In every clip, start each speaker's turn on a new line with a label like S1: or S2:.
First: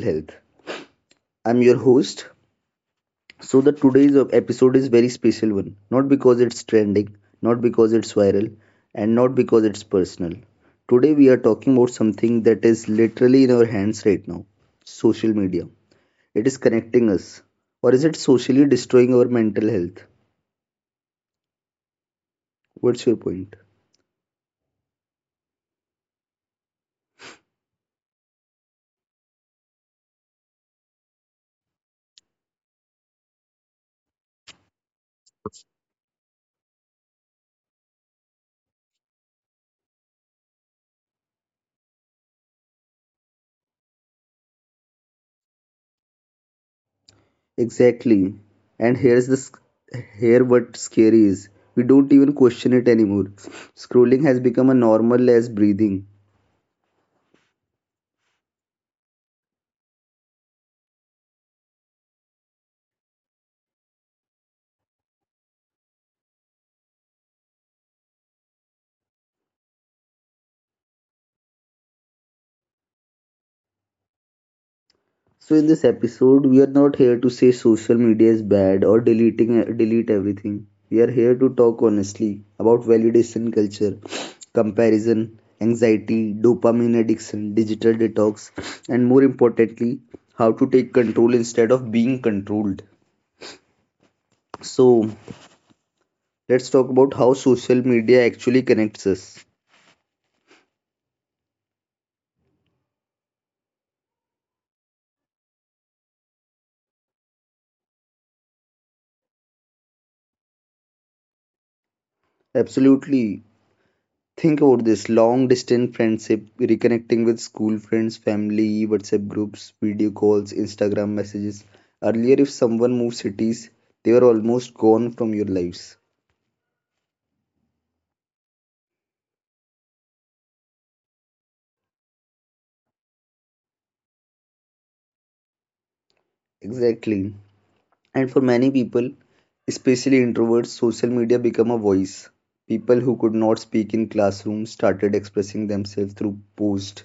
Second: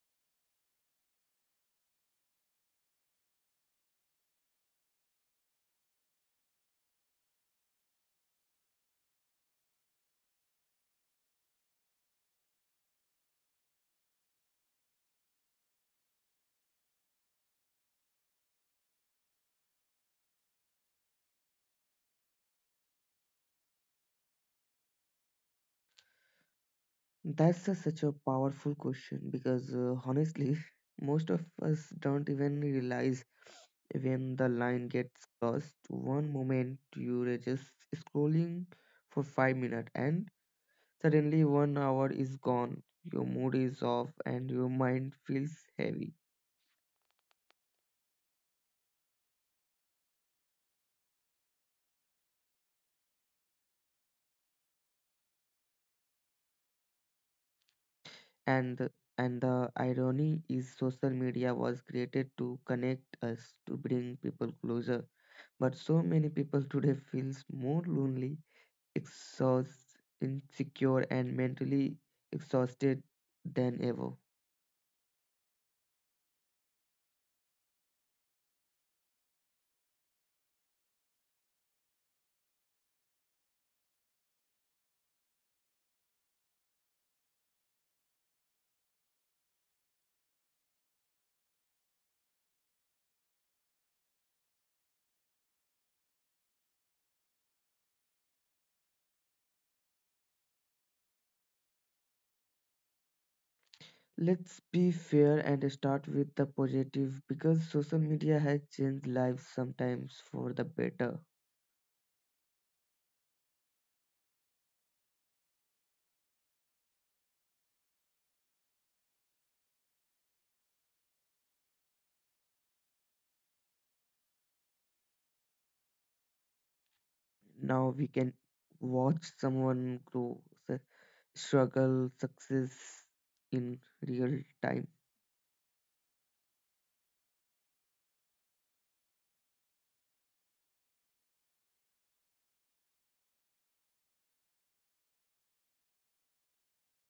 S1: health. I'm your host. So the today's episode is very special one. Not because it's trending, not because it's viral, and not because it's personal. Today we are talking about something that is literally in our hands right now. Social media. It is connecting us. Or is it socially destroying our mental health? What's your point?
S2: That's such a powerful question because honestly, most of us don't even realize when the line gets crossed. One moment you are just scrolling for 5 minutes, and suddenly one hour is gone. Your mood is off, and your mind feels heavy.
S1: Exactly. And here what scary is. We don't even question it anymore. Scrolling has become a normal as breathing.
S2: And and the irony is, social media was created to connect us, to bring people closer. But so many people today feels more lonely exhaust, insecure, and mentally exhausted than ever.
S1: So in this episode, we are not here to say social media is bad or deleting delete everything. We are here to talk honestly about validation culture, comparison, anxiety, dopamine addiction, digital detox, and more importantly, how to take control instead of being controlled. So let's talk about how social media actually connects us.
S2: Let's be fair and start with the positive because social media has changed lives sometimes for the better.
S1: Absolutely. Think about this long distance friendship, reconnecting with school friends, family, WhatsApp groups, video calls, Instagram messages. Earlier, if someone moved cities, they were almost gone from your lives.
S2: Now we can watch someone grow, su- struggle, success in real time.
S1: Exactly. And for many people, especially introverts, social media became a voice. People who could not speak in classrooms started expressing themselves through posts,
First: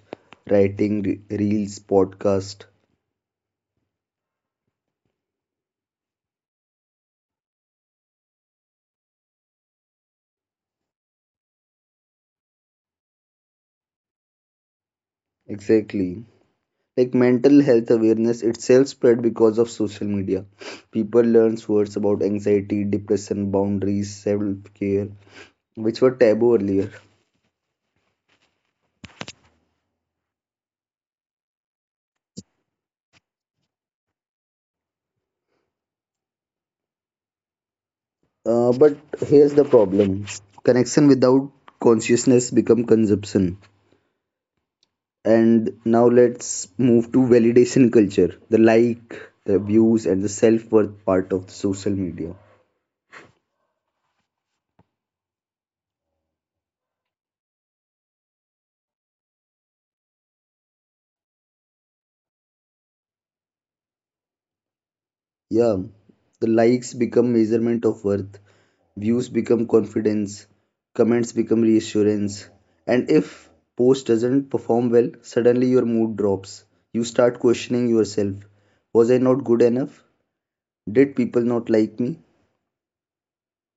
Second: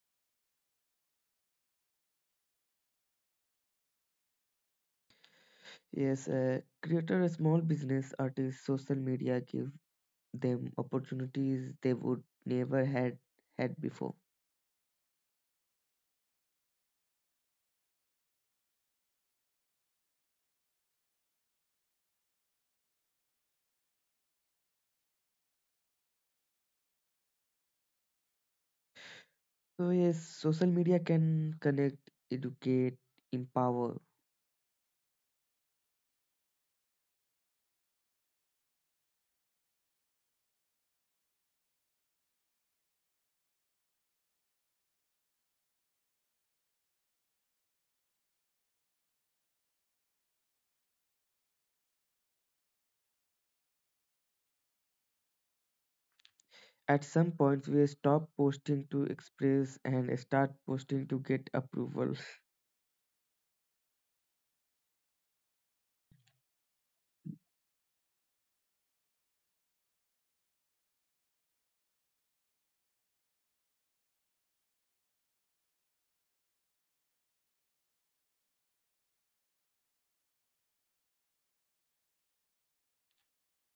S1: writing, reels, podcasts.
S2: Yes, a creator, a small business artist, social media give them opportunities they would never had before.
S1: Exactly. Like mental health awareness itself spread because of social media. People learns words about anxiety, depression, boundaries, self-care, which were taboo earlier.
S2: So yes, social media can connect, educate, empower.
S1: But here's the problem. Connection without consciousness become consumption. And now let's move to validation culture, the like, the views and the self-worth part of social media.
S2: At some point, we stop posting to express and start posting to get approval.
S1: Yeah, the likes become measurement of worth. Views become confidence, comments become reassurance. And if post doesn't perform well, suddenly your mood drops. You start questioning yourself. Was I not good enough? Did people not like me?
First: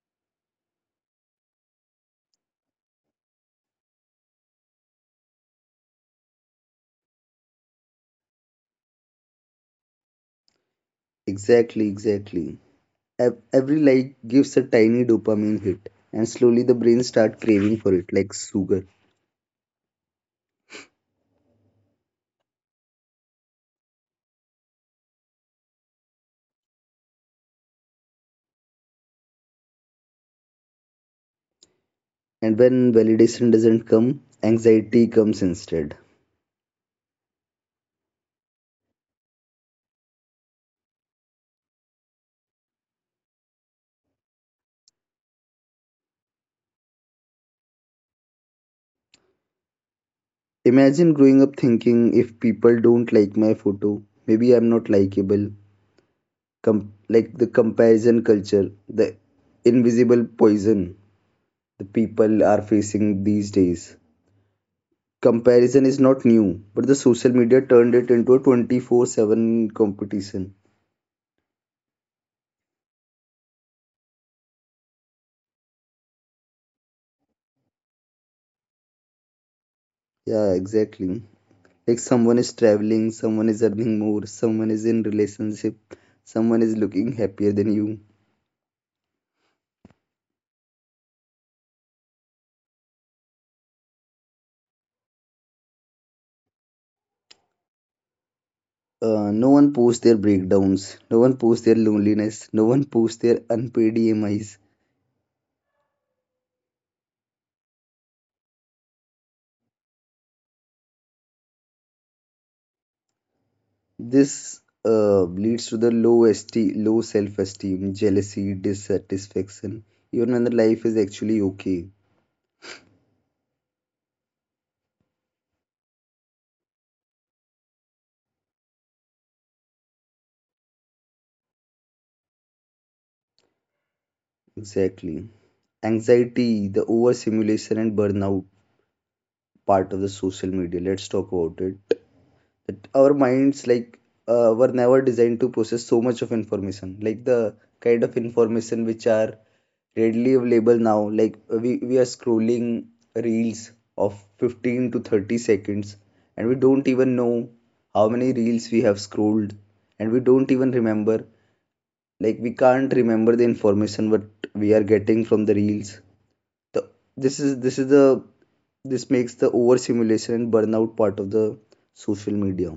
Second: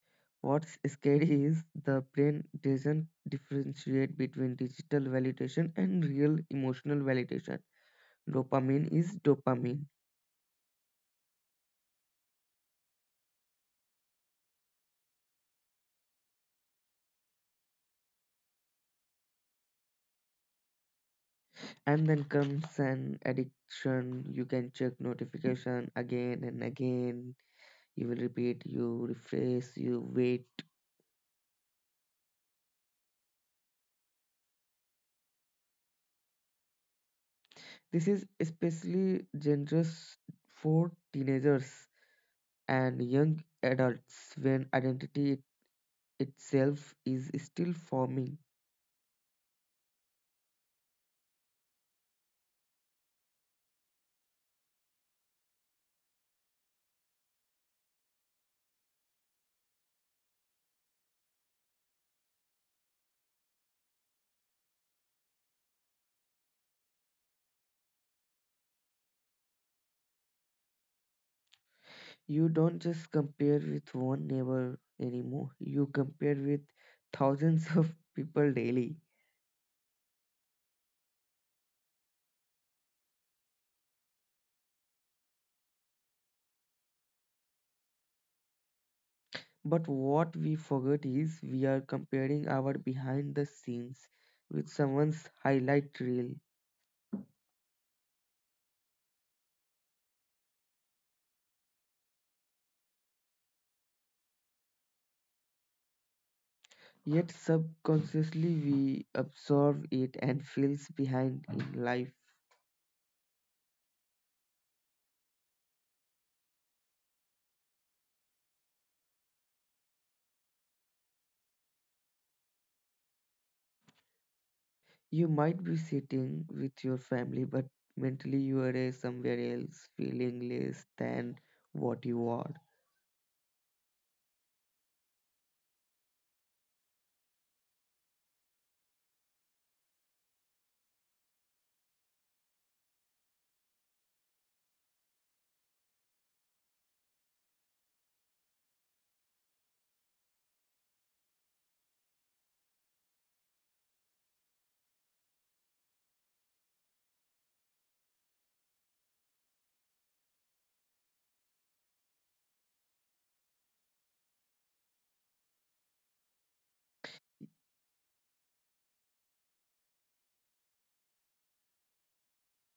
S2: What's scary is the brain doesn't differentiate between digital validation and real emotional validation. Dopamine is dopamine.
S1: Exactly, exactly. Every like gives a tiny dopamine hit, and slowly the brain starts craving for it like sugar.
S2: And then comes an addiction. You can check notification again and again. You will repeat, you refresh, you wait.
S1: And when validation doesn't come, anxiety comes instead.
S2: This is especially dangerous for teenagers and young adults when identity itself is still forming.
S1: Imagine growing up thinking if people don't like my photo, maybe I'm not likable. com- like the comparison culture, the invisible poison the people are facing these days. Comparison is not new, but the social media turned it into a 24/7 competition.
S2: You don't just compare with one neighbor anymore, you compare with thousands of people daily.
S1: Yeah, exactly. Like someone is traveling, someone is earning more, someone is in relationship, someone is looking happier than you.
S2: But what we forget is we are comparing our behind the scenes with someone's highlight reel.
S1: No one posts their breakdowns, no one posts their loneliness, no one posts their unpaid EMIs.
S2: Yet subconsciously we absorb it and feels behind in life.
S1: This leads to the low self-esteem, jealousy, dissatisfaction, even when the life is actually okay.
S2: You might be sitting with your family, but mentally you are somewhere else, feeling less than what you are.
S1: Exactly. Anxiety, the overstimulation and burnout part of the social media. Let's talk about it. That our minds like were never designed to process so much of information, like the kind of information which are readily available now. Like we are scrolling reels of 15 to 30 seconds, and we don't even know how many reels we have scrolled, and we don't even remember, like we can't remember the information what we are getting from the reels. The, this is the This makes the overstimulation and burnout part of the social media.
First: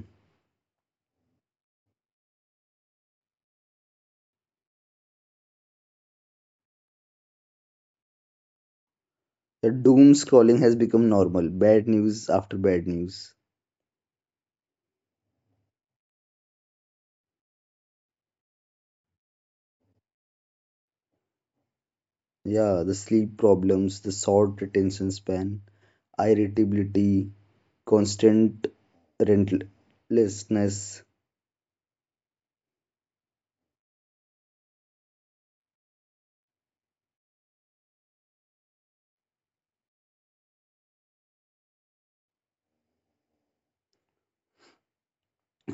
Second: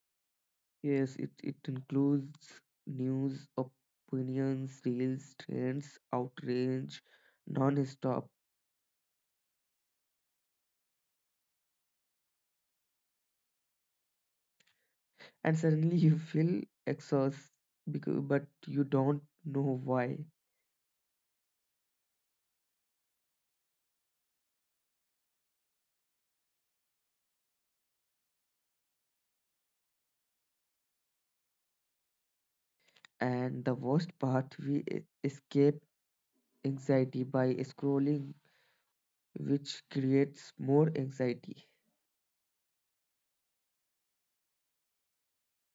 S2: Yes, it includes news, opinions, reels, trends, outrage, non-stop.
S1: The doom scrolling has become normal. Bad news after bad news.
S2: And suddenly you feel exhausted, because, but you don't know why.
S1: Yeah, the sleep problems, the short attention span, irritability, constant rentlessness.
S2: And the worst part, we escape anxiety by scrolling, which creates more anxiety.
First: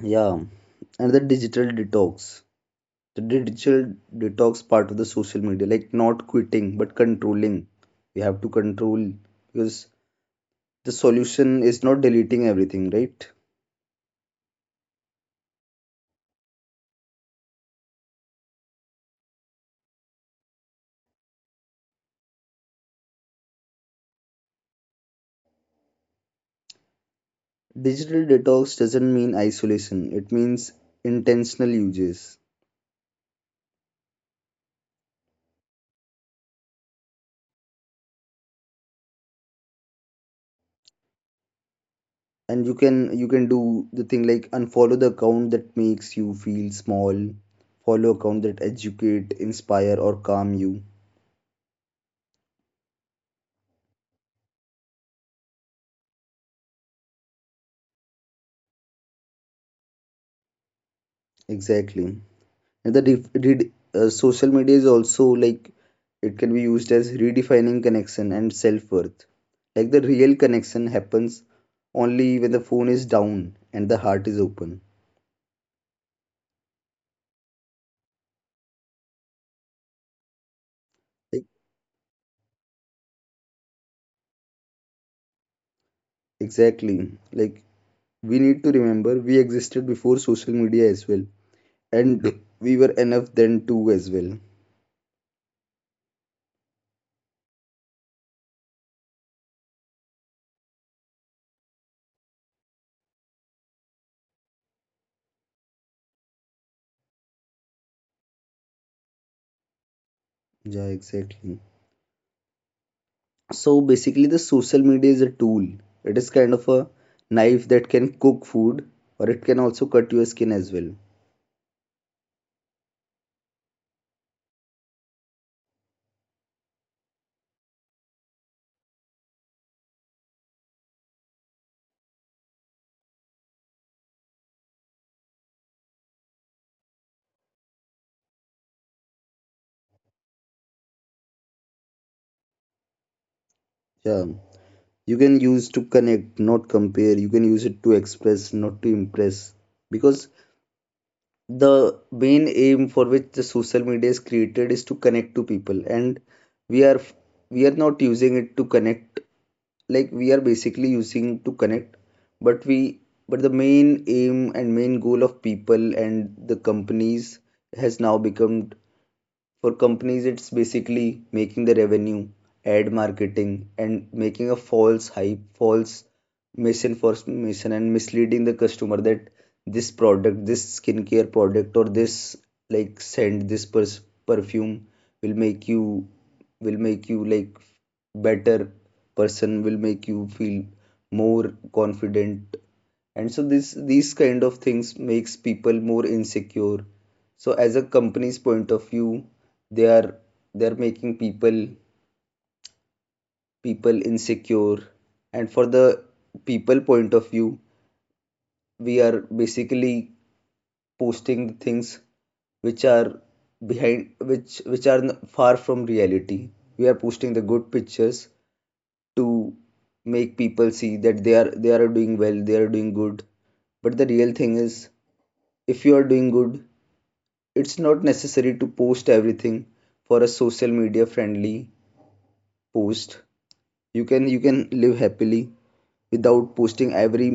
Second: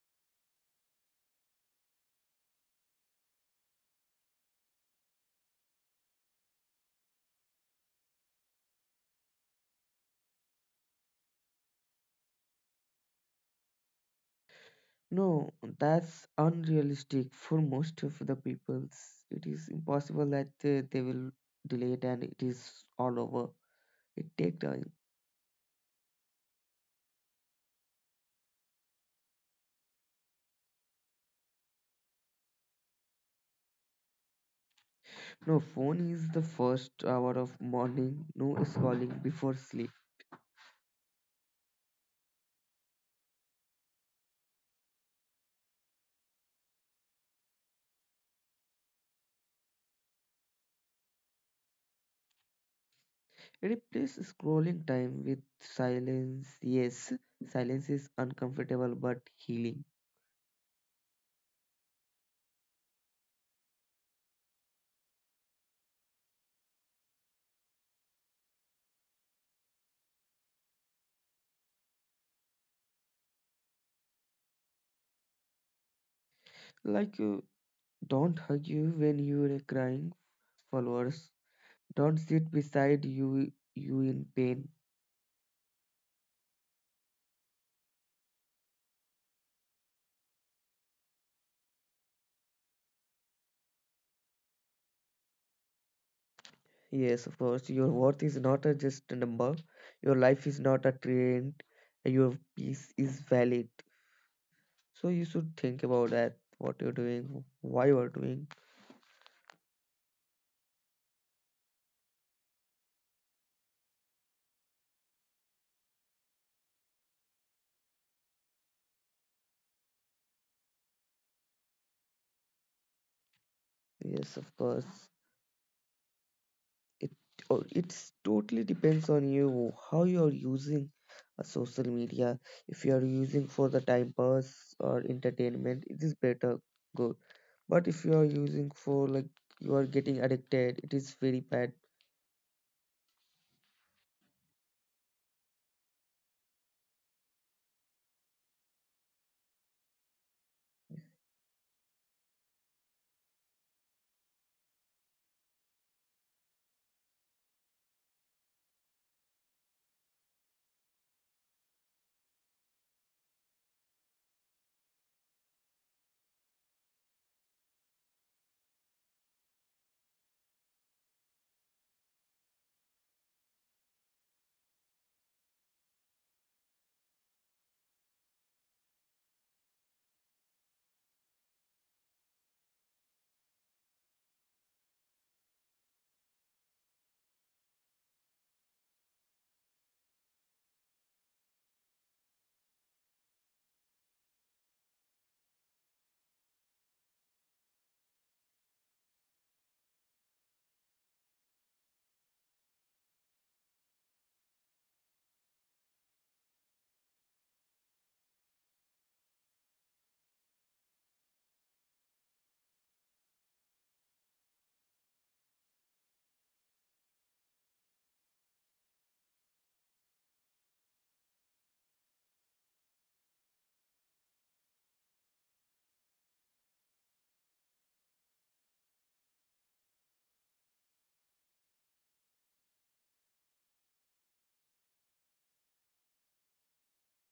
S1: Yeah, and the digital detox. The digital detox part of the social media, like not quitting but controlling. We have to control, because the solution is not deleting everything, right?
S2: No, that's unrealistic for most of the peoples. It is impossible that they will delay it and it is all over. It take time.
S1: Digital detox doesn't mean isolation, it means intentional uses.
S2: No, phone is the first hour of morning. No scrolling before sleep.
S1: And you can do the thing like unfollow the account that makes you feel small, follow account that educate inspire or calm you.
S2: Replace scrolling time with silence. Yes, silence is uncomfortable but healing.
S1: Exactly. And the def- did social media is also like it can be used as redefining connection and self-worth, like the real connection happens only when the phone is down and the heart is open.
S2: Like, don't hug you when you are crying, followers.
S1: E-
S2: Don't sit beside you in pain.
S1: exactly, like we need to remember we existed before social media as well, and we were enough then too as well.
S2: Yes, of course. Your worth is not a just a number. Your life is not a trend. Your peace is valid. So you should think about that. What you're doing, why you are doing.
S1: Yeah, exactly. So basically, the social media is a tool. It is kind of a knife that can cook food, or it can also cut your skin as well.
S2: Yes, of course. It or it's totally depends on you how you are using a social media. If you are using for the time pass or entertainment, it is better good. But if you are using for like you are getting addicted, it is very bad.
S1: Yeah, you can use to connect, not compare. You can use it to express, not to impress. Because the main aim for which the social media is created is to connect to people, and we are we are not using it to connect, like we are basically using to connect, but we but the main aim and main goal of people and the companies has now become, for companies, it's basically making the revenue, ad marketing, and making a false hype, false misinformation, and misleading the customer that this product, this skincare product, or this like scent, this perfume will make you, will make you like better person, will make you feel more confident. And so this these kind of things makes people more insecure. So as a company's point of view, they are they're making people insecure. And for the people point of view, we are basically posting things which are behind, which are far from reality. We are posting the good pictures to make people see that they are doing well, they are doing good. But the real thing is, if you are doing good, it's not necessary to post everything for a social media friendly post. You can live happily without posting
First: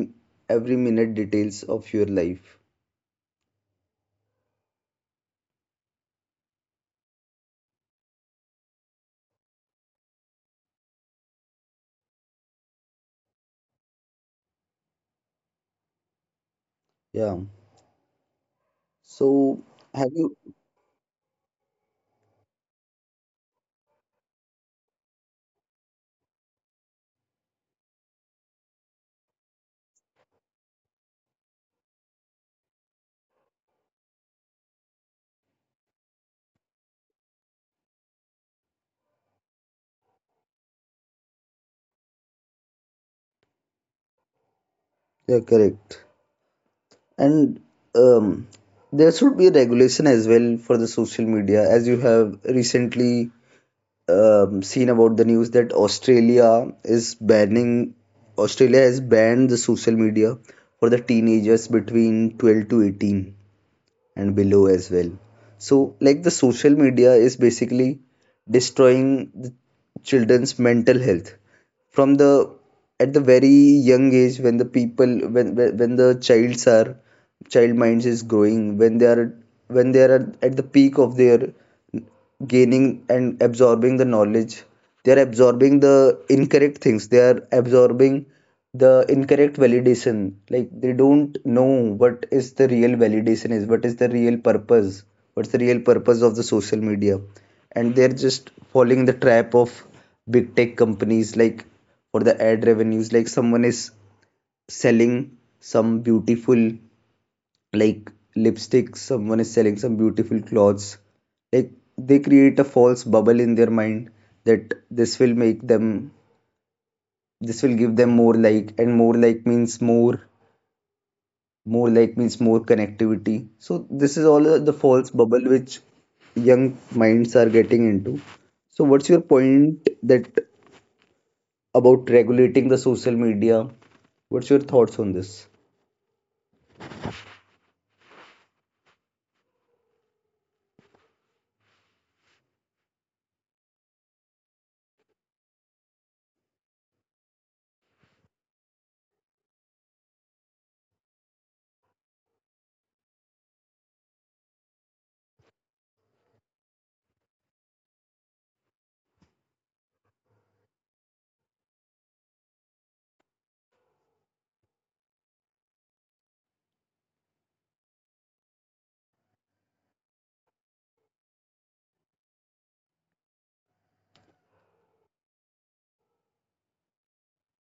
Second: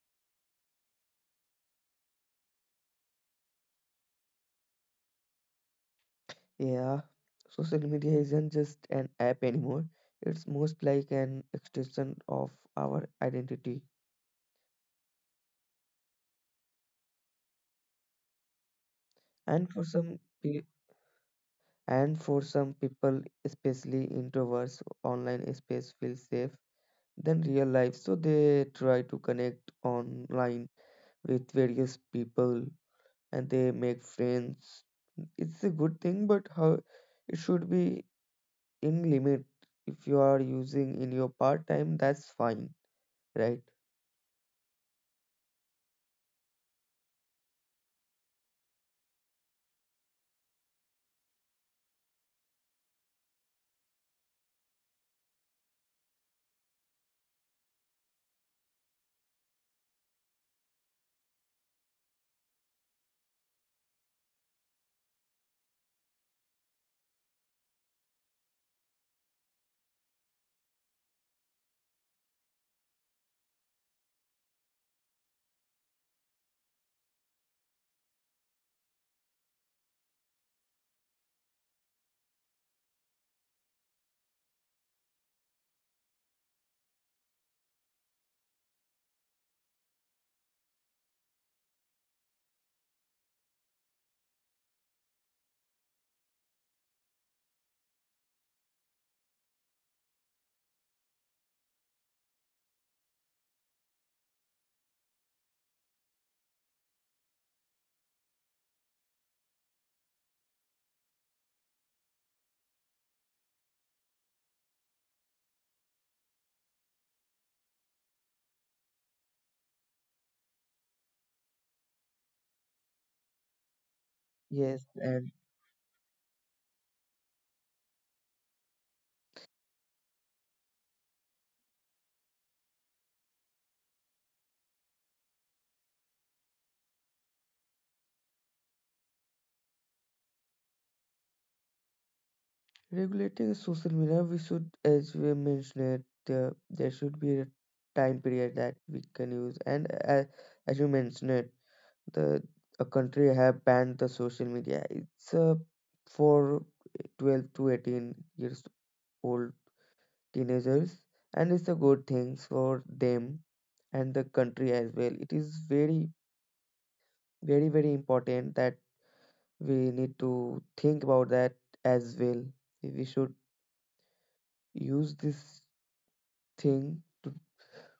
S1: every minute details of your life.
S2: Yeah, social media isn't just an app anymore. It's most like an extension of our identity.
S1: Yeah. So
S2: And for
S1: have
S2: some
S1: you
S2: pe- and for some people, especially introverts, online space feels safe than real life. So they try to connect online with various people and they make friends. It's a good thing, but how it should be in limit. If you are using in your part time, that's fine, right?
S1: yeah, correct. And um there should be a regulation as well for the social media, as you have recently seen about the news that Australia is banning Australia has banned the social media for the teenagers between 12 to 18 and below as well. So like the social media is basically destroying the children's mental health from the, at the very young age, when the people, when the childs are, child minds is growing, when they are, at the peak of their gaining and absorbing the knowledge. They are absorbing the incorrect things, they are absorbing the incorrect validation, like they don't know what is the real validation is, what is the real purpose, what's the real purpose of the social media. And they're just following the trap of big tech companies, like for the ad revenues, like someone is selling some beautiful like lipstick, someone is selling some beautiful clothes. Like they create a false bubble in their mind that this will make them, this will give them more like, and more like means more like means more connectivity. So this is all
S2: Yes,
S1: the false
S2: and
S1: bubble which young minds are getting into. So what's your point, that about regulating the social media, what's your thoughts on this?
S2: regulating social media, we should, as we mentioned, there should be a time period that we can use. And as you mentioned, the a country have banned the social media. It's for 12 to 18 years old teenagers, and it's a good thing for them and the country as well. It is very important that we need to think about that as well. We should use this thing to,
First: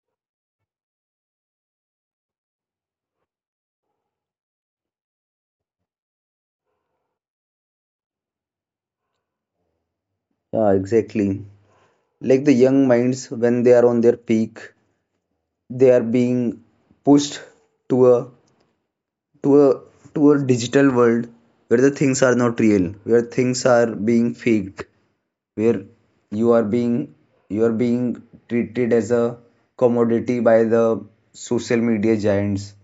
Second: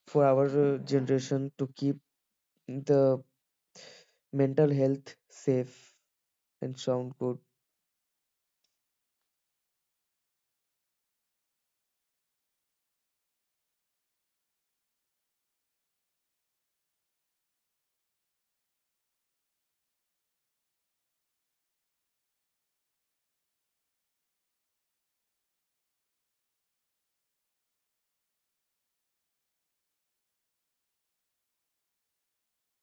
S2: for our generation to keep the mental health safe and sound good.
S1: Yeah, exactly. Like the young minds, when they are on their peak, they are being pushed to a to a to a digital world, where the things are not real, where things are being faked, where you are being you are being treated as a commodity by the social media giants.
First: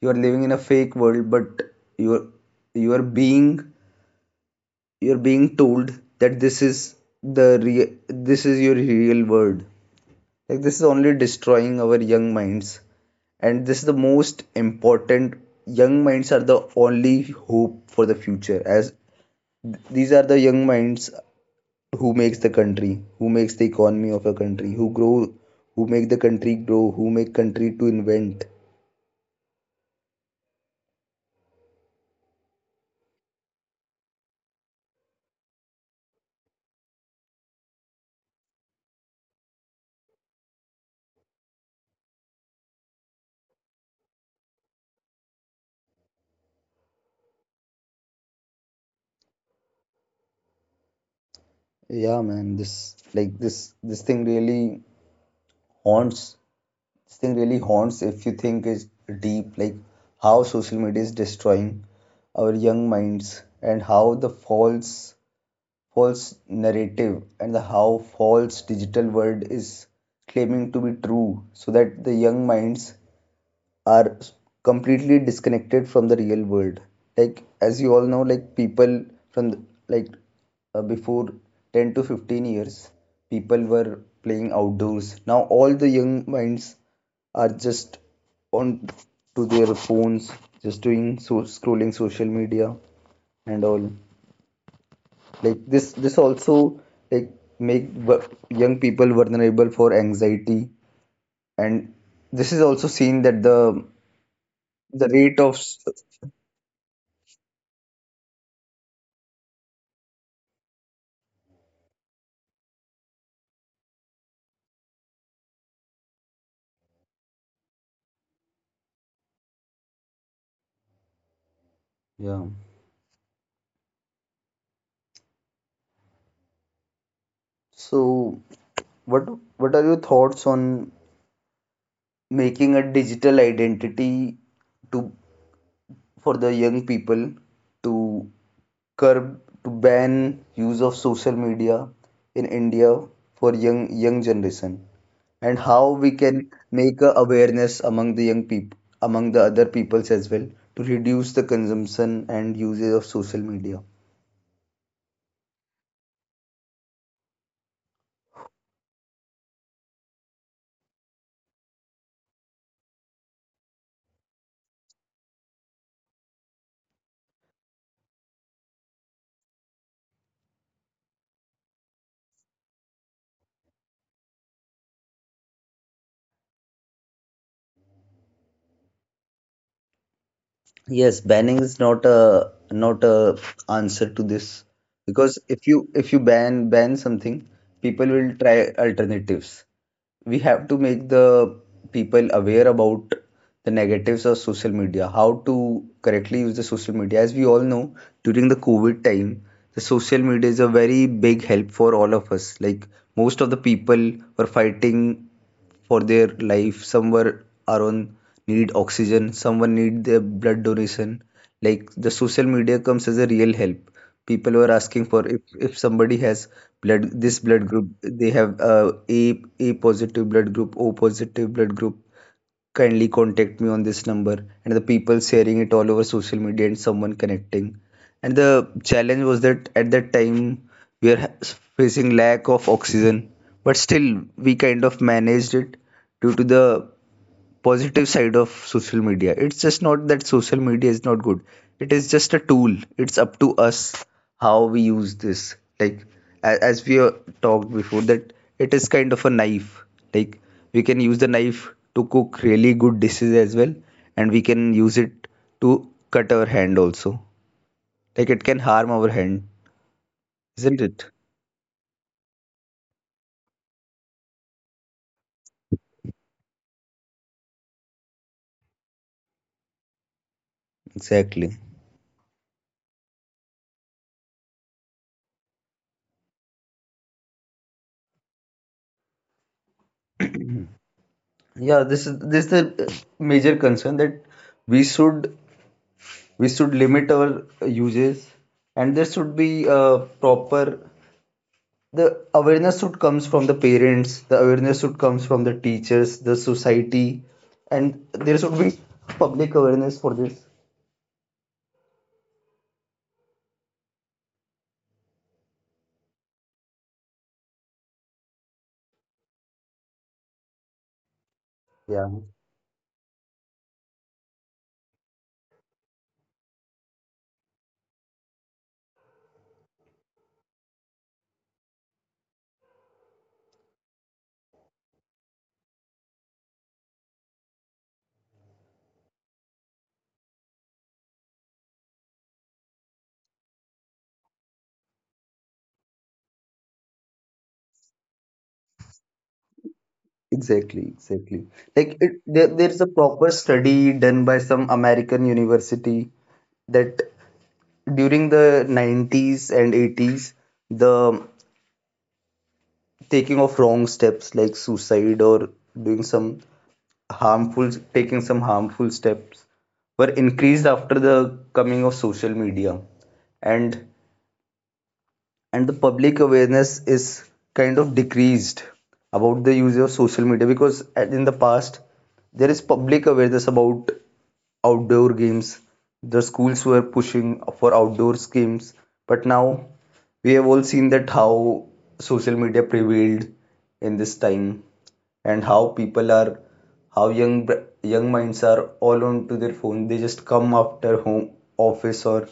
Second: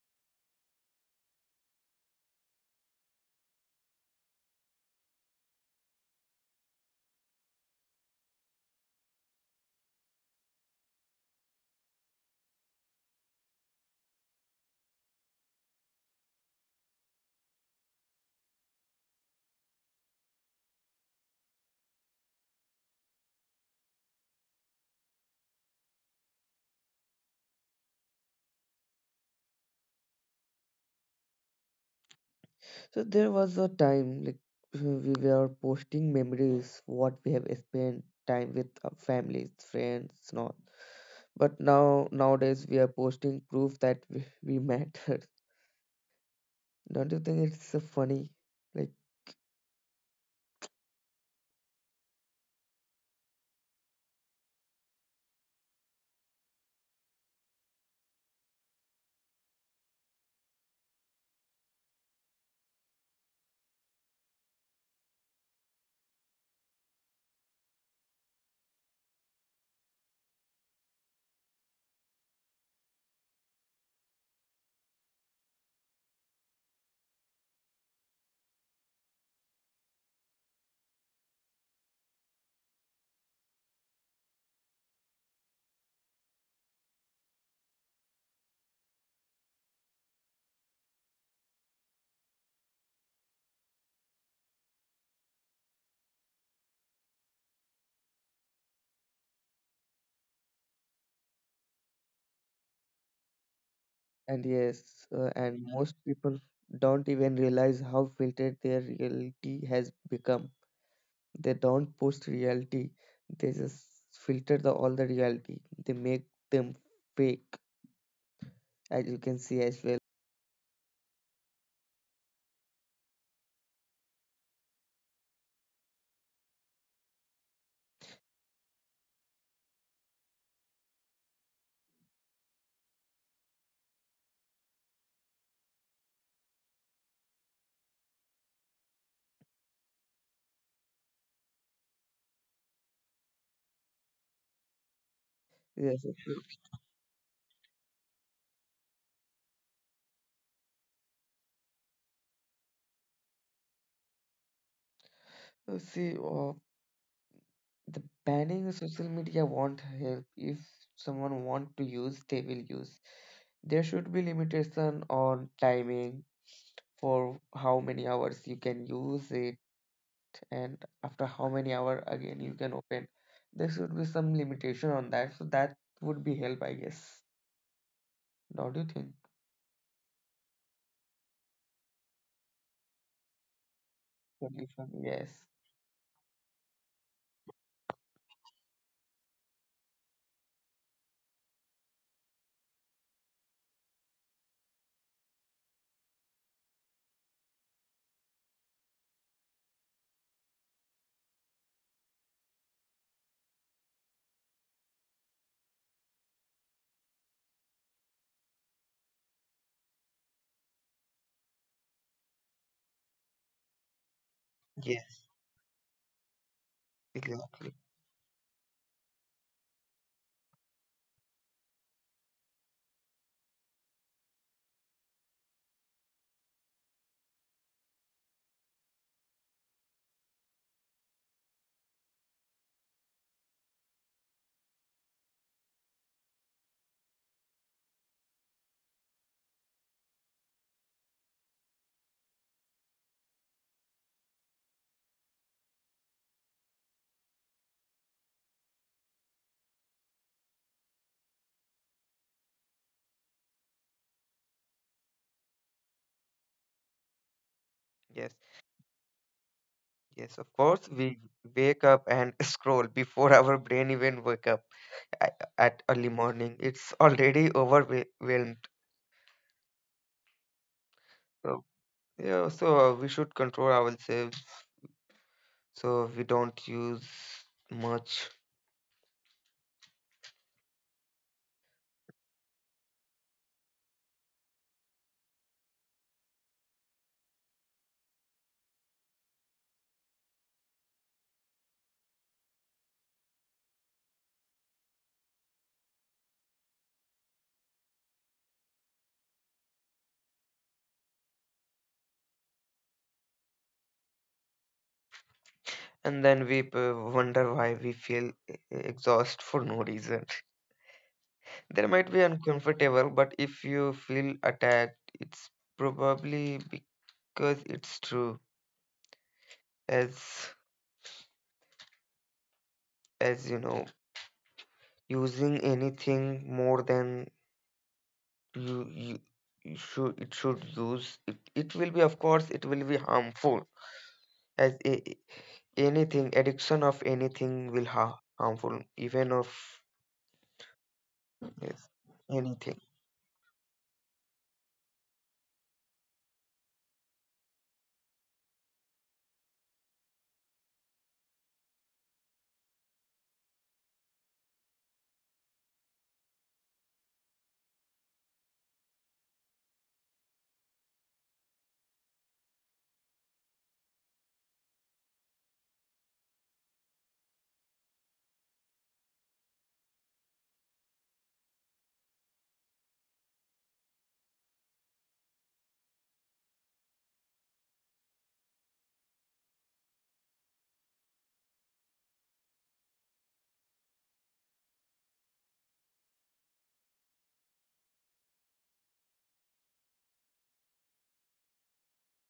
S1: You are living in a fake world, but you are you are being you are being told that this is the real, this is your real world. Like this is only destroying our young minds. And this is the most important, young minds are the only hope for the future, as these are the young minds who makes the country, who makes the economy of a country, who make the country grow, who make country to invent.
S2: So there was a time like we were posting memories, what we have spent time with our families, friends, not. But now nowadays we are posting proof that we matter. Don't you think it's funny? Like
S1: Yeah, man. This like haunts this thing really haunts if you think is deep. Like how social media is destroying our young minds, and how the false narrative, and the how false digital world is claiming to be true, so that the young minds are completely disconnected from the real world. Like as you all know, like people from the, like before 10 to 15 years, people were playing outdoors. Now all the young minds are just on to their phones, just doing so scrolling social media and all. Like this also like make young people vulnerable for anxiety. And this is also seen that the
S2: and yes,
S1: rate of
S2: and most people don't even realize how filtered their reality has become. They don't post reality. They just filter the all the reality. They make them fake, as you can see as well.
S1: yeah. So what what are your thoughts on making a digital identity to, for the young people, to curb, to ban use of social media in India for young generation, and how we can
S2: Yes.
S1: make a awareness among the young people, among the other peoples as well, to reduce the consumption and usage of social media.
S2: See, the banning of social media won't help. If someone want to use, they will use. There should be limitation on timing for how many hours you can use it, and after how many hour again you can open. There should be some limitation on that, so that would be help, I guess. Don't you think?
S1: Yes, banning is not a, answer to this,
S2: Solution.
S1: because
S2: Yes.
S1: if you ban something, people will try alternatives. We have to make the people aware about the negatives of social media, how to correctly use the social media. As we all know, during the COVID time, the social media is a very big help for all of us. Like most of the people were fighting for their life, somewhere are on need oxygen, someone need their blood donation. Like the social media comes as a real help. People were asking
S2: Yes,
S1: for, if somebody has blood, this blood
S2: exactly.
S1: group, they have a positive blood group, o positive blood group. Kindly contact me on this number. And the people sharing it all over social media and someone connecting. And the challenge was that at that time we are facing lack of oxygen, but still we kind of managed it due to the positive side of social media. It's just not that social media is not good. It is just a tool. It's up to us how we use this. Like as we talked before, that it is kind of a knife. Like we can use the knife to cook really good dishes as well, and we can use it to cut our hand also. Like
S2: Yes,
S1: it can harm our hand,
S2: yes, of
S1: isn't
S2: course.
S1: it?
S2: We wake up and scroll before our brain even wake up at early morning. It's already overwhelmed.
S1: Exactly.
S2: So, yeah, so we should control ourselves so we don't use much.
S1: Yeah, this is the major concern that we should we should limit our uses, and there should be a proper, the awareness should comes from the parents, the awareness should comes from the teachers, the society, and there should be public awareness for this.
S2: And then we wonder why we feel exhausted for no reason. There
S1: Yeah,
S2: might be uncomfortable, but if you feel attacked, it's probably because it's true. As as you know using anything more than you, you, you should it should use it, it will be of course it will be harmful as a, anything addiction of anything will harmful even of
S1: exactly, exactly.
S2: yes,
S1: Like it, there,
S2: anything
S1: there's a proper study done by some American university that during the 90s and 80s the taking of wrong steps like suicide or doing some harmful, taking some harmful steps were increased after the coming of social media. and and the public awareness is kind of decreased about the use of social media because in the past there is public awareness about outdoor games. The schools were pushing for outdoor games, but now we have all seen that how social media prevailed in this time and how people are, how young minds are all onto their phone. They just come after home, office or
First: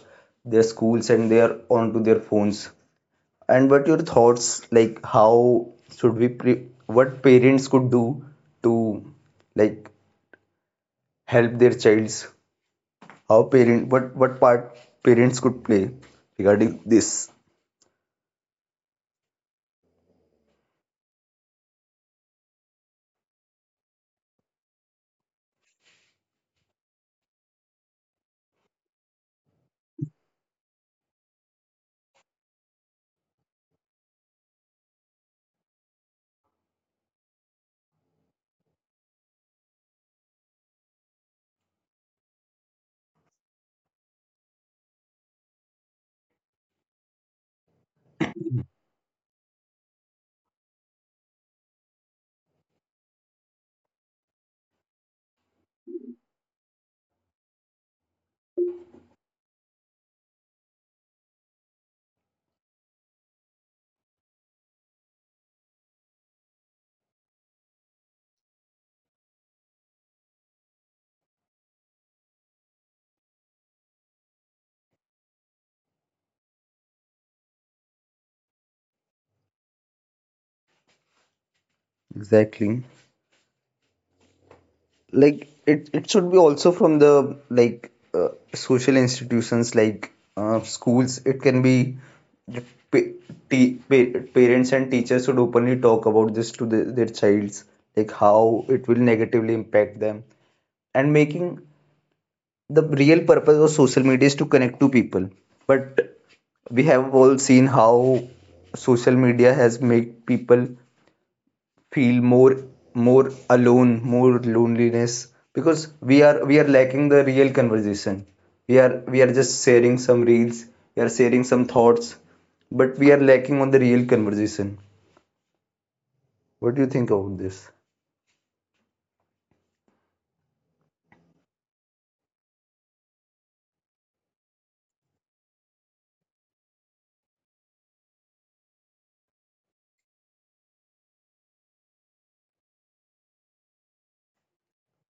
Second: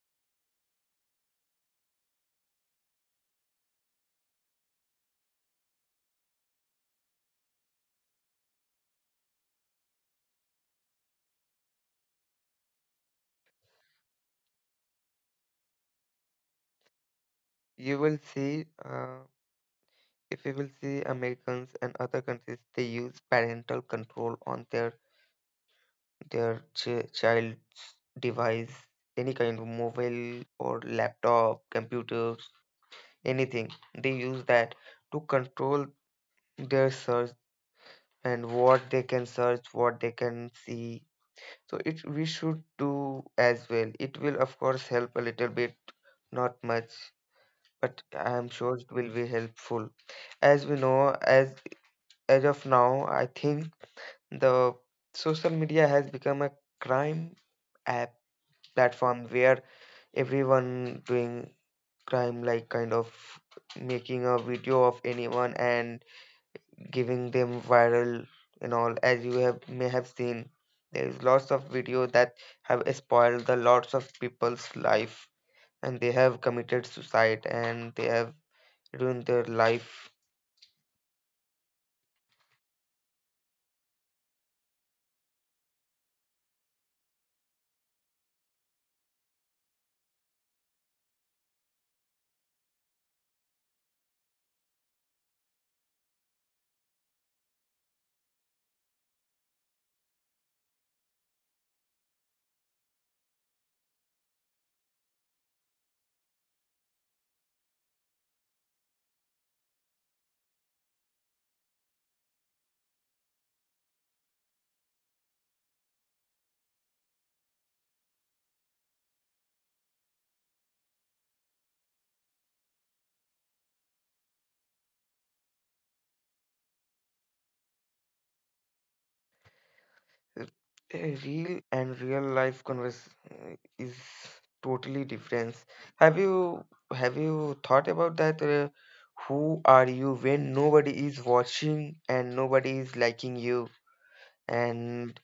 S1: their schools, and they are onto their phones. And what your thoughts, like how what parents could do to, like, help their childs. How parent, what part parents could play regarding this.
S2: you will see if you will see Americans and other countries they use parental control on their child's device any kind of mobile or laptop computers anything. They use that to control their search and what they can search, what they can see. So it we should do as well. It will of course help a little bit, not much, but I am sure it will be helpful. As we know, as of now, I think the social media has become a crime app platform where everyone doing crime like kind of making a video of anyone and giving them viral and all as you have may have seen there is lots of video that have spoiled the lots of people's life and they have committed suicide and they have ruined their life.
S1: Exactly. Like it should be also from the, like, social institutions like schools. It can be the parents and teachers should openly talk about this to the, their childs, like how it will negatively impact them. And making, the real purpose of social media is to connect to people, but we have all seen how social media has made people feel more, more alone, more loneliness, because we are lacking the real conversation. We are just sharing some reels, we are sharing some thoughts, but we are lacking on the real conversation. What do you think about this?
S2: Uh, Real and real life converse uh, is totally different. have you have you thought about that who are you when nobody is watching and nobody is liking you and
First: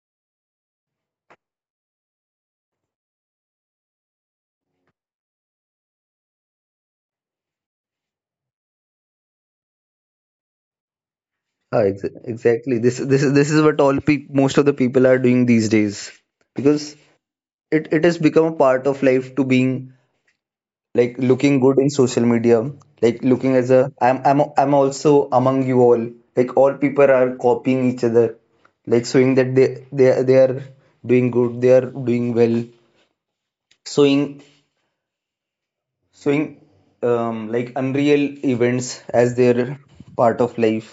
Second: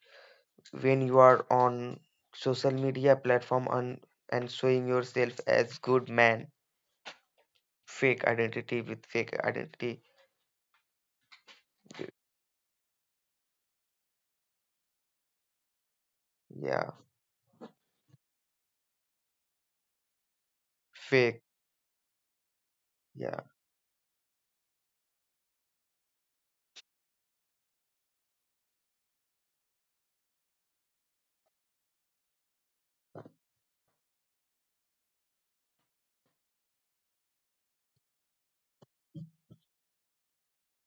S2: when you are on social media platform and showing yourself as good man fake identity with fake identity.
S1: Ah, exactly. This is what all peop most of the people are doing these days.
S2: yeah
S1: Because it has become a part of life to being, like,
S2: Fake.
S1: looking good in social media. Like
S2: yeah
S1: looking as a, I'm also among you all. Like all people are copying each other, like showing that they are doing good, they are doing well. Showing, showing, like unreal events as their part of life.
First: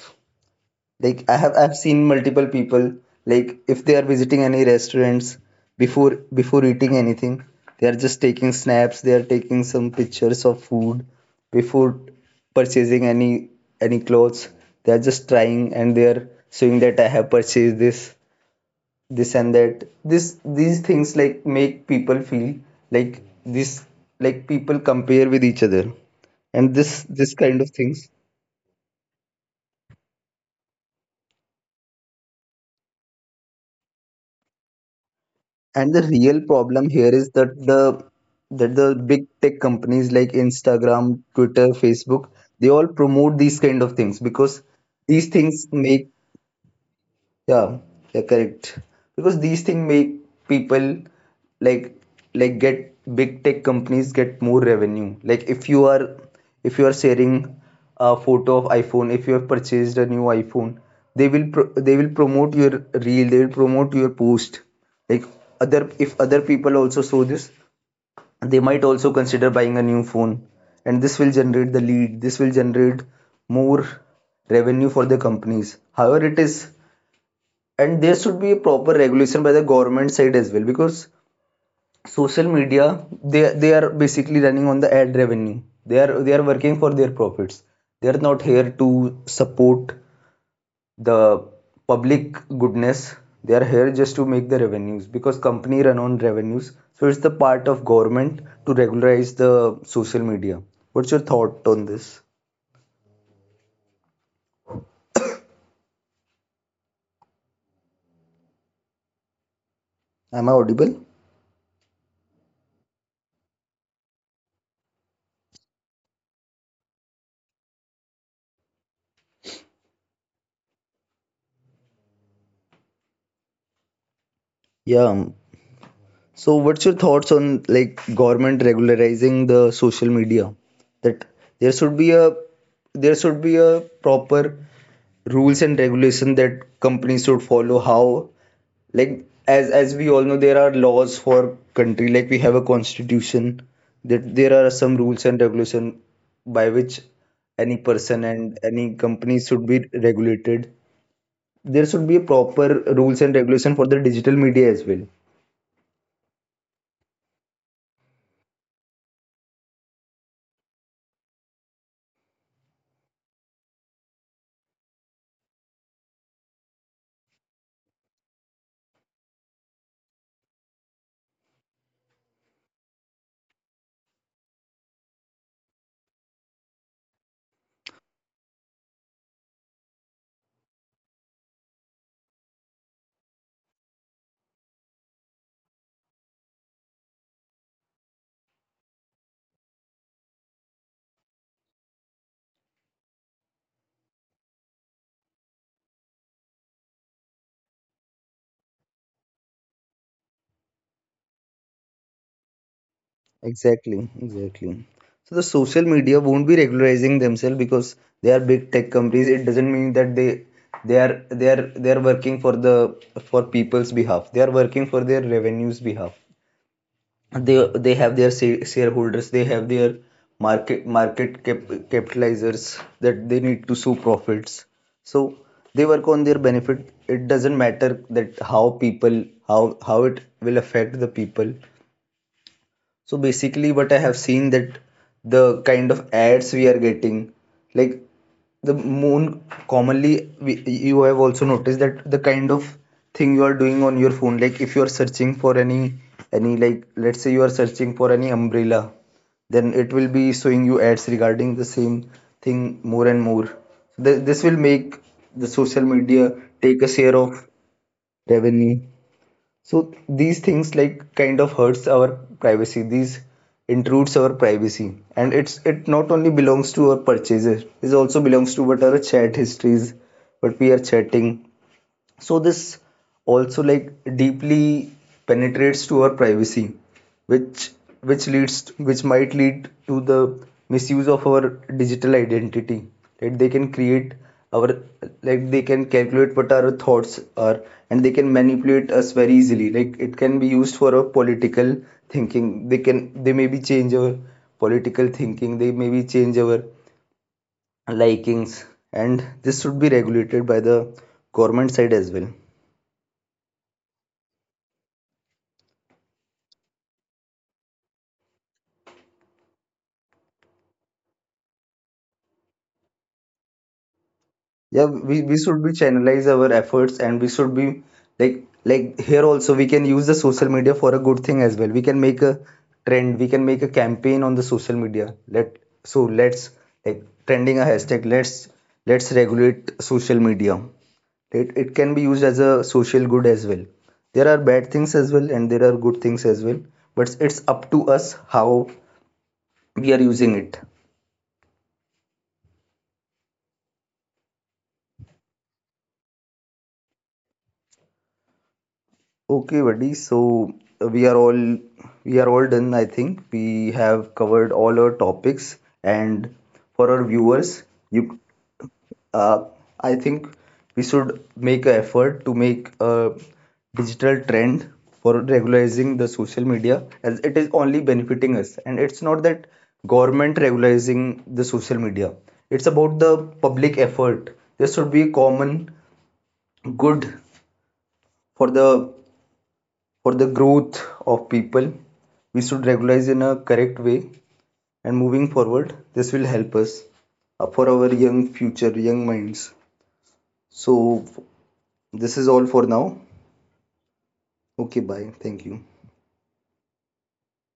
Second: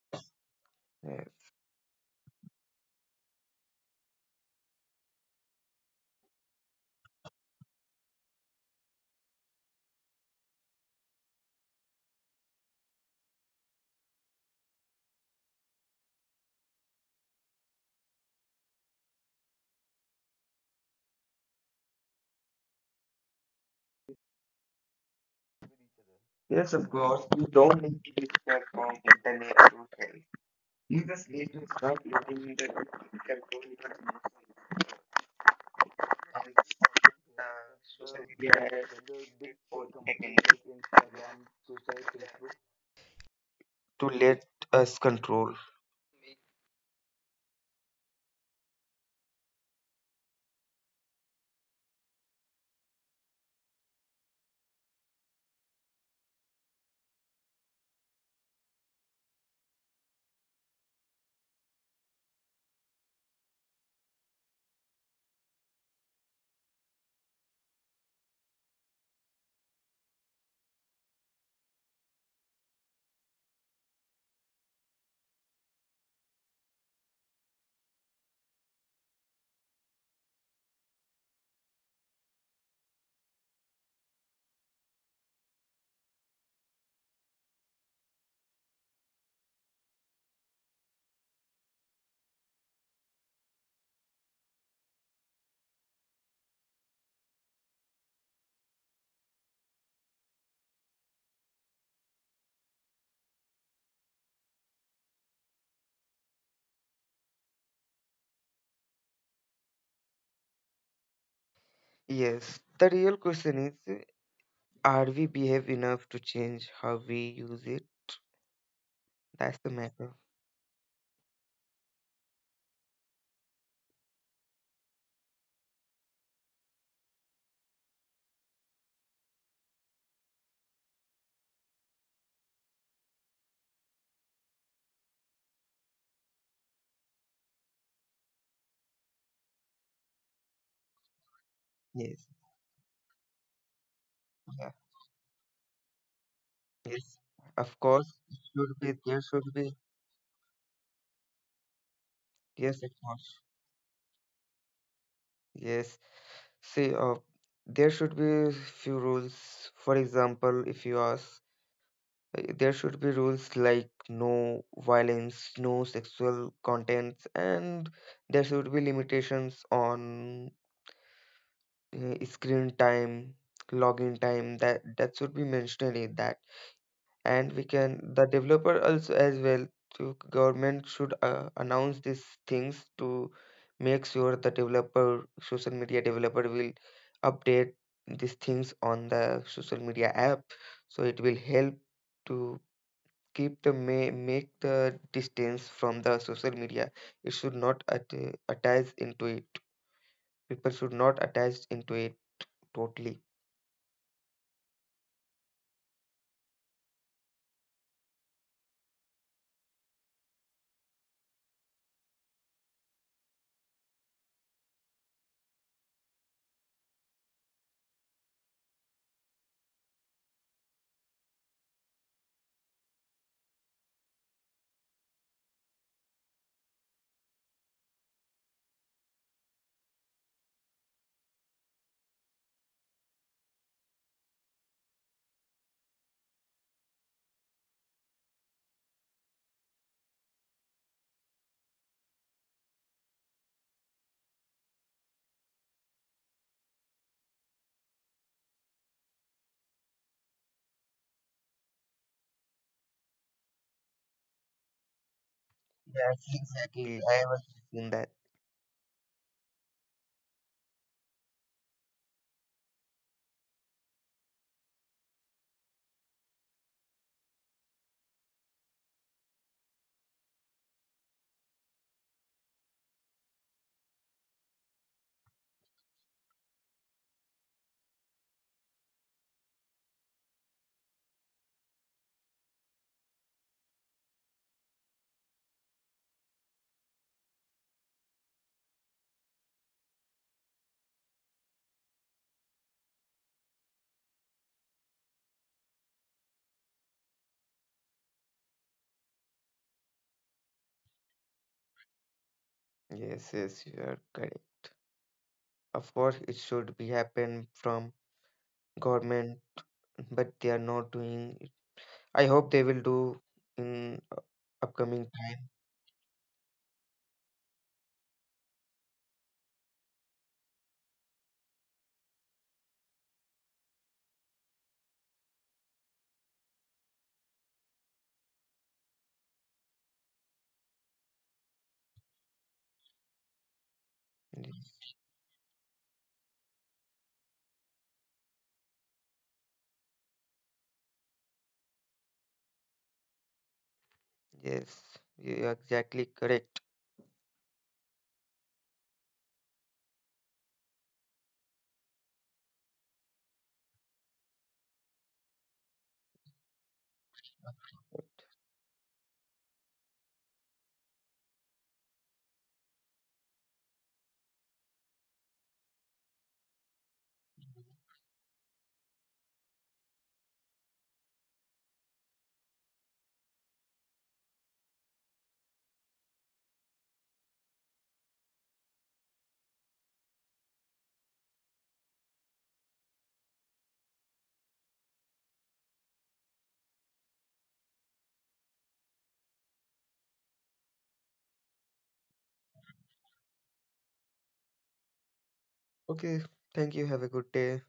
S1: Like
S2: yeah.
S1: I've seen multiple people, like if they are visiting any restaurants, before eating anything, they are just taking snaps, they are taking some pictures of food. Before purchasing any clothes, they are just trying and they are showing that I have purchased this, this and that. This These things, like, make people feel like this, like people compare with each other. And
S2: Yes of
S1: this
S2: course
S1: this
S2: you
S1: kind of
S2: don't need
S1: things.
S2: to be scared internet to help you just need to stop letting the internet control your emotions
S1: And the real
S2: and
S1: problem here is that the,
S2: social media
S1: that the
S2: has
S1: big tech
S2: been for
S1: companies like
S2: secondary
S1: Instagram, Twitter, Facebook, they all promote these kind of things
S2: to let
S1: because
S2: us
S1: these things
S2: control.
S1: make, yeah, yeah, correct. Because these things make people, like like, get, big tech companies get more revenue. Like if you are, if you are sharing a photo of iPhone, if you have purchased a new iPhone, they will they will promote your reel, they will promote your post. Like, other, if other people also saw this, they might also consider buying a new phone, and this will generate the lead. This will generate more revenue for the companies. However, it is, and there should be a proper regulation by the government side as well, because social media, they are basically running on the ad revenue. They are working for their profits. They are not here to support the public goodness. They are here just to make the revenues because company run on revenues. So it's the part of government to regularize the social media. What's your thought on this? Am I audible?
S2: Yes, the real question is, are we behave enough to change how we use it? That's the matter.
S1: Yeah. So what's your thoughts on, like, government regularizing the social media? That there should be a, there should be a proper rules and regulation that companies should follow. How, like, as we all know, there are laws for country. Like we
S2: Yes.
S1: have a constitution. That there are
S2: Yeah.
S1: some rules and regulation by which
S2: Yes.
S1: any
S2: Of
S1: person
S2: course, it
S1: and any
S2: should be. There
S1: company should
S2: should
S1: be
S2: be.
S1: regulated. There should be a proper
S2: Yes, of
S1: rules and
S2: course.
S1: regulation for the digital media as well.
S2: Yes. See, there should be few rules. For example, if you ask, there should be rules like no violence, no sexual contents, and there should be limitations on screen time, login time. That should be mentioned in that. And we can the developer also as well to government should announce these things to make sure the developer social media developer will update these things on the social media app so it will help to keep the may make the distance from the social media it should not at, attach into it people should not attach into it totally.
S1: Exactly, exactly. So the social media won't be regularizing themselves because they are big tech companies. It doesn't mean that they, they are working for the, for people's behalf. They are working for their revenues behalf. They they have their shareholders. They have their market cap, capitalizers that they need to show profits. So they work on their benefit. It doesn't matter that how people, how it will affect the people. So basically, what I have seen that the kind of ads we are getting, like the moon, commonly, we, you have also noticed that the kind of thing you are doing on your phone, like if you are searching for any, like, let's say you are searching for any umbrella, then it will be showing you ads regarding the same thing more and more. This will make the social media
S2: Yes
S1: take a
S2: exactly
S1: share
S2: I
S1: of
S2: was in that.
S1: revenue. So these things, like, kind of hurts our privacy. These intrudes our privacy, and it's, it not only belongs to our purchases, it also belongs to what our chat histories, what we are chatting. So this also, like, deeply penetrates to our privacy, which which leads to, which might lead to the misuse of our digital identity. Right, they can create our, like, they can calculate what our thoughts are, and they can manipulate us very easily. Like it can be used for our political thinking, they can, they maybe change our political thinking, they maybe change our likings. And this should be regulated by the government side as well.
S2: Yes yes you are correct. Of course, it should be happen from government, but they are not doing it. I hope they will do in
S1: Yeah, we,
S2: upcoming
S1: we should
S2: time.
S1: be channelize our efforts, and we should be, like here also we can use the social media for a good thing as well. We can make a trend, we can make a campaign on the social media. Let, so let's, like, trending a hashtag, let's regulate social media. It can be used as a social good as well. There are bad things as well, and there are good things as well, but it's up to us how we are using it.
S2: Yes, you are exactly correct.
S1: Okay, buddy. So we are all, we are all done. I think we have covered all our topics, and for our viewers, you, uh, I think we should make an effort to make a digital trend for regularizing the social media, as it is only benefiting us. And it's not that government regularizing the social media. It's about the public effort. There should be a common good for the, for the growth of people. We should regularize in a correct way, and moving forward this will help us, for our young future, young minds. So this is all for now. Okay, bye, thank you.
S2: Okay, thank you. Have a good day.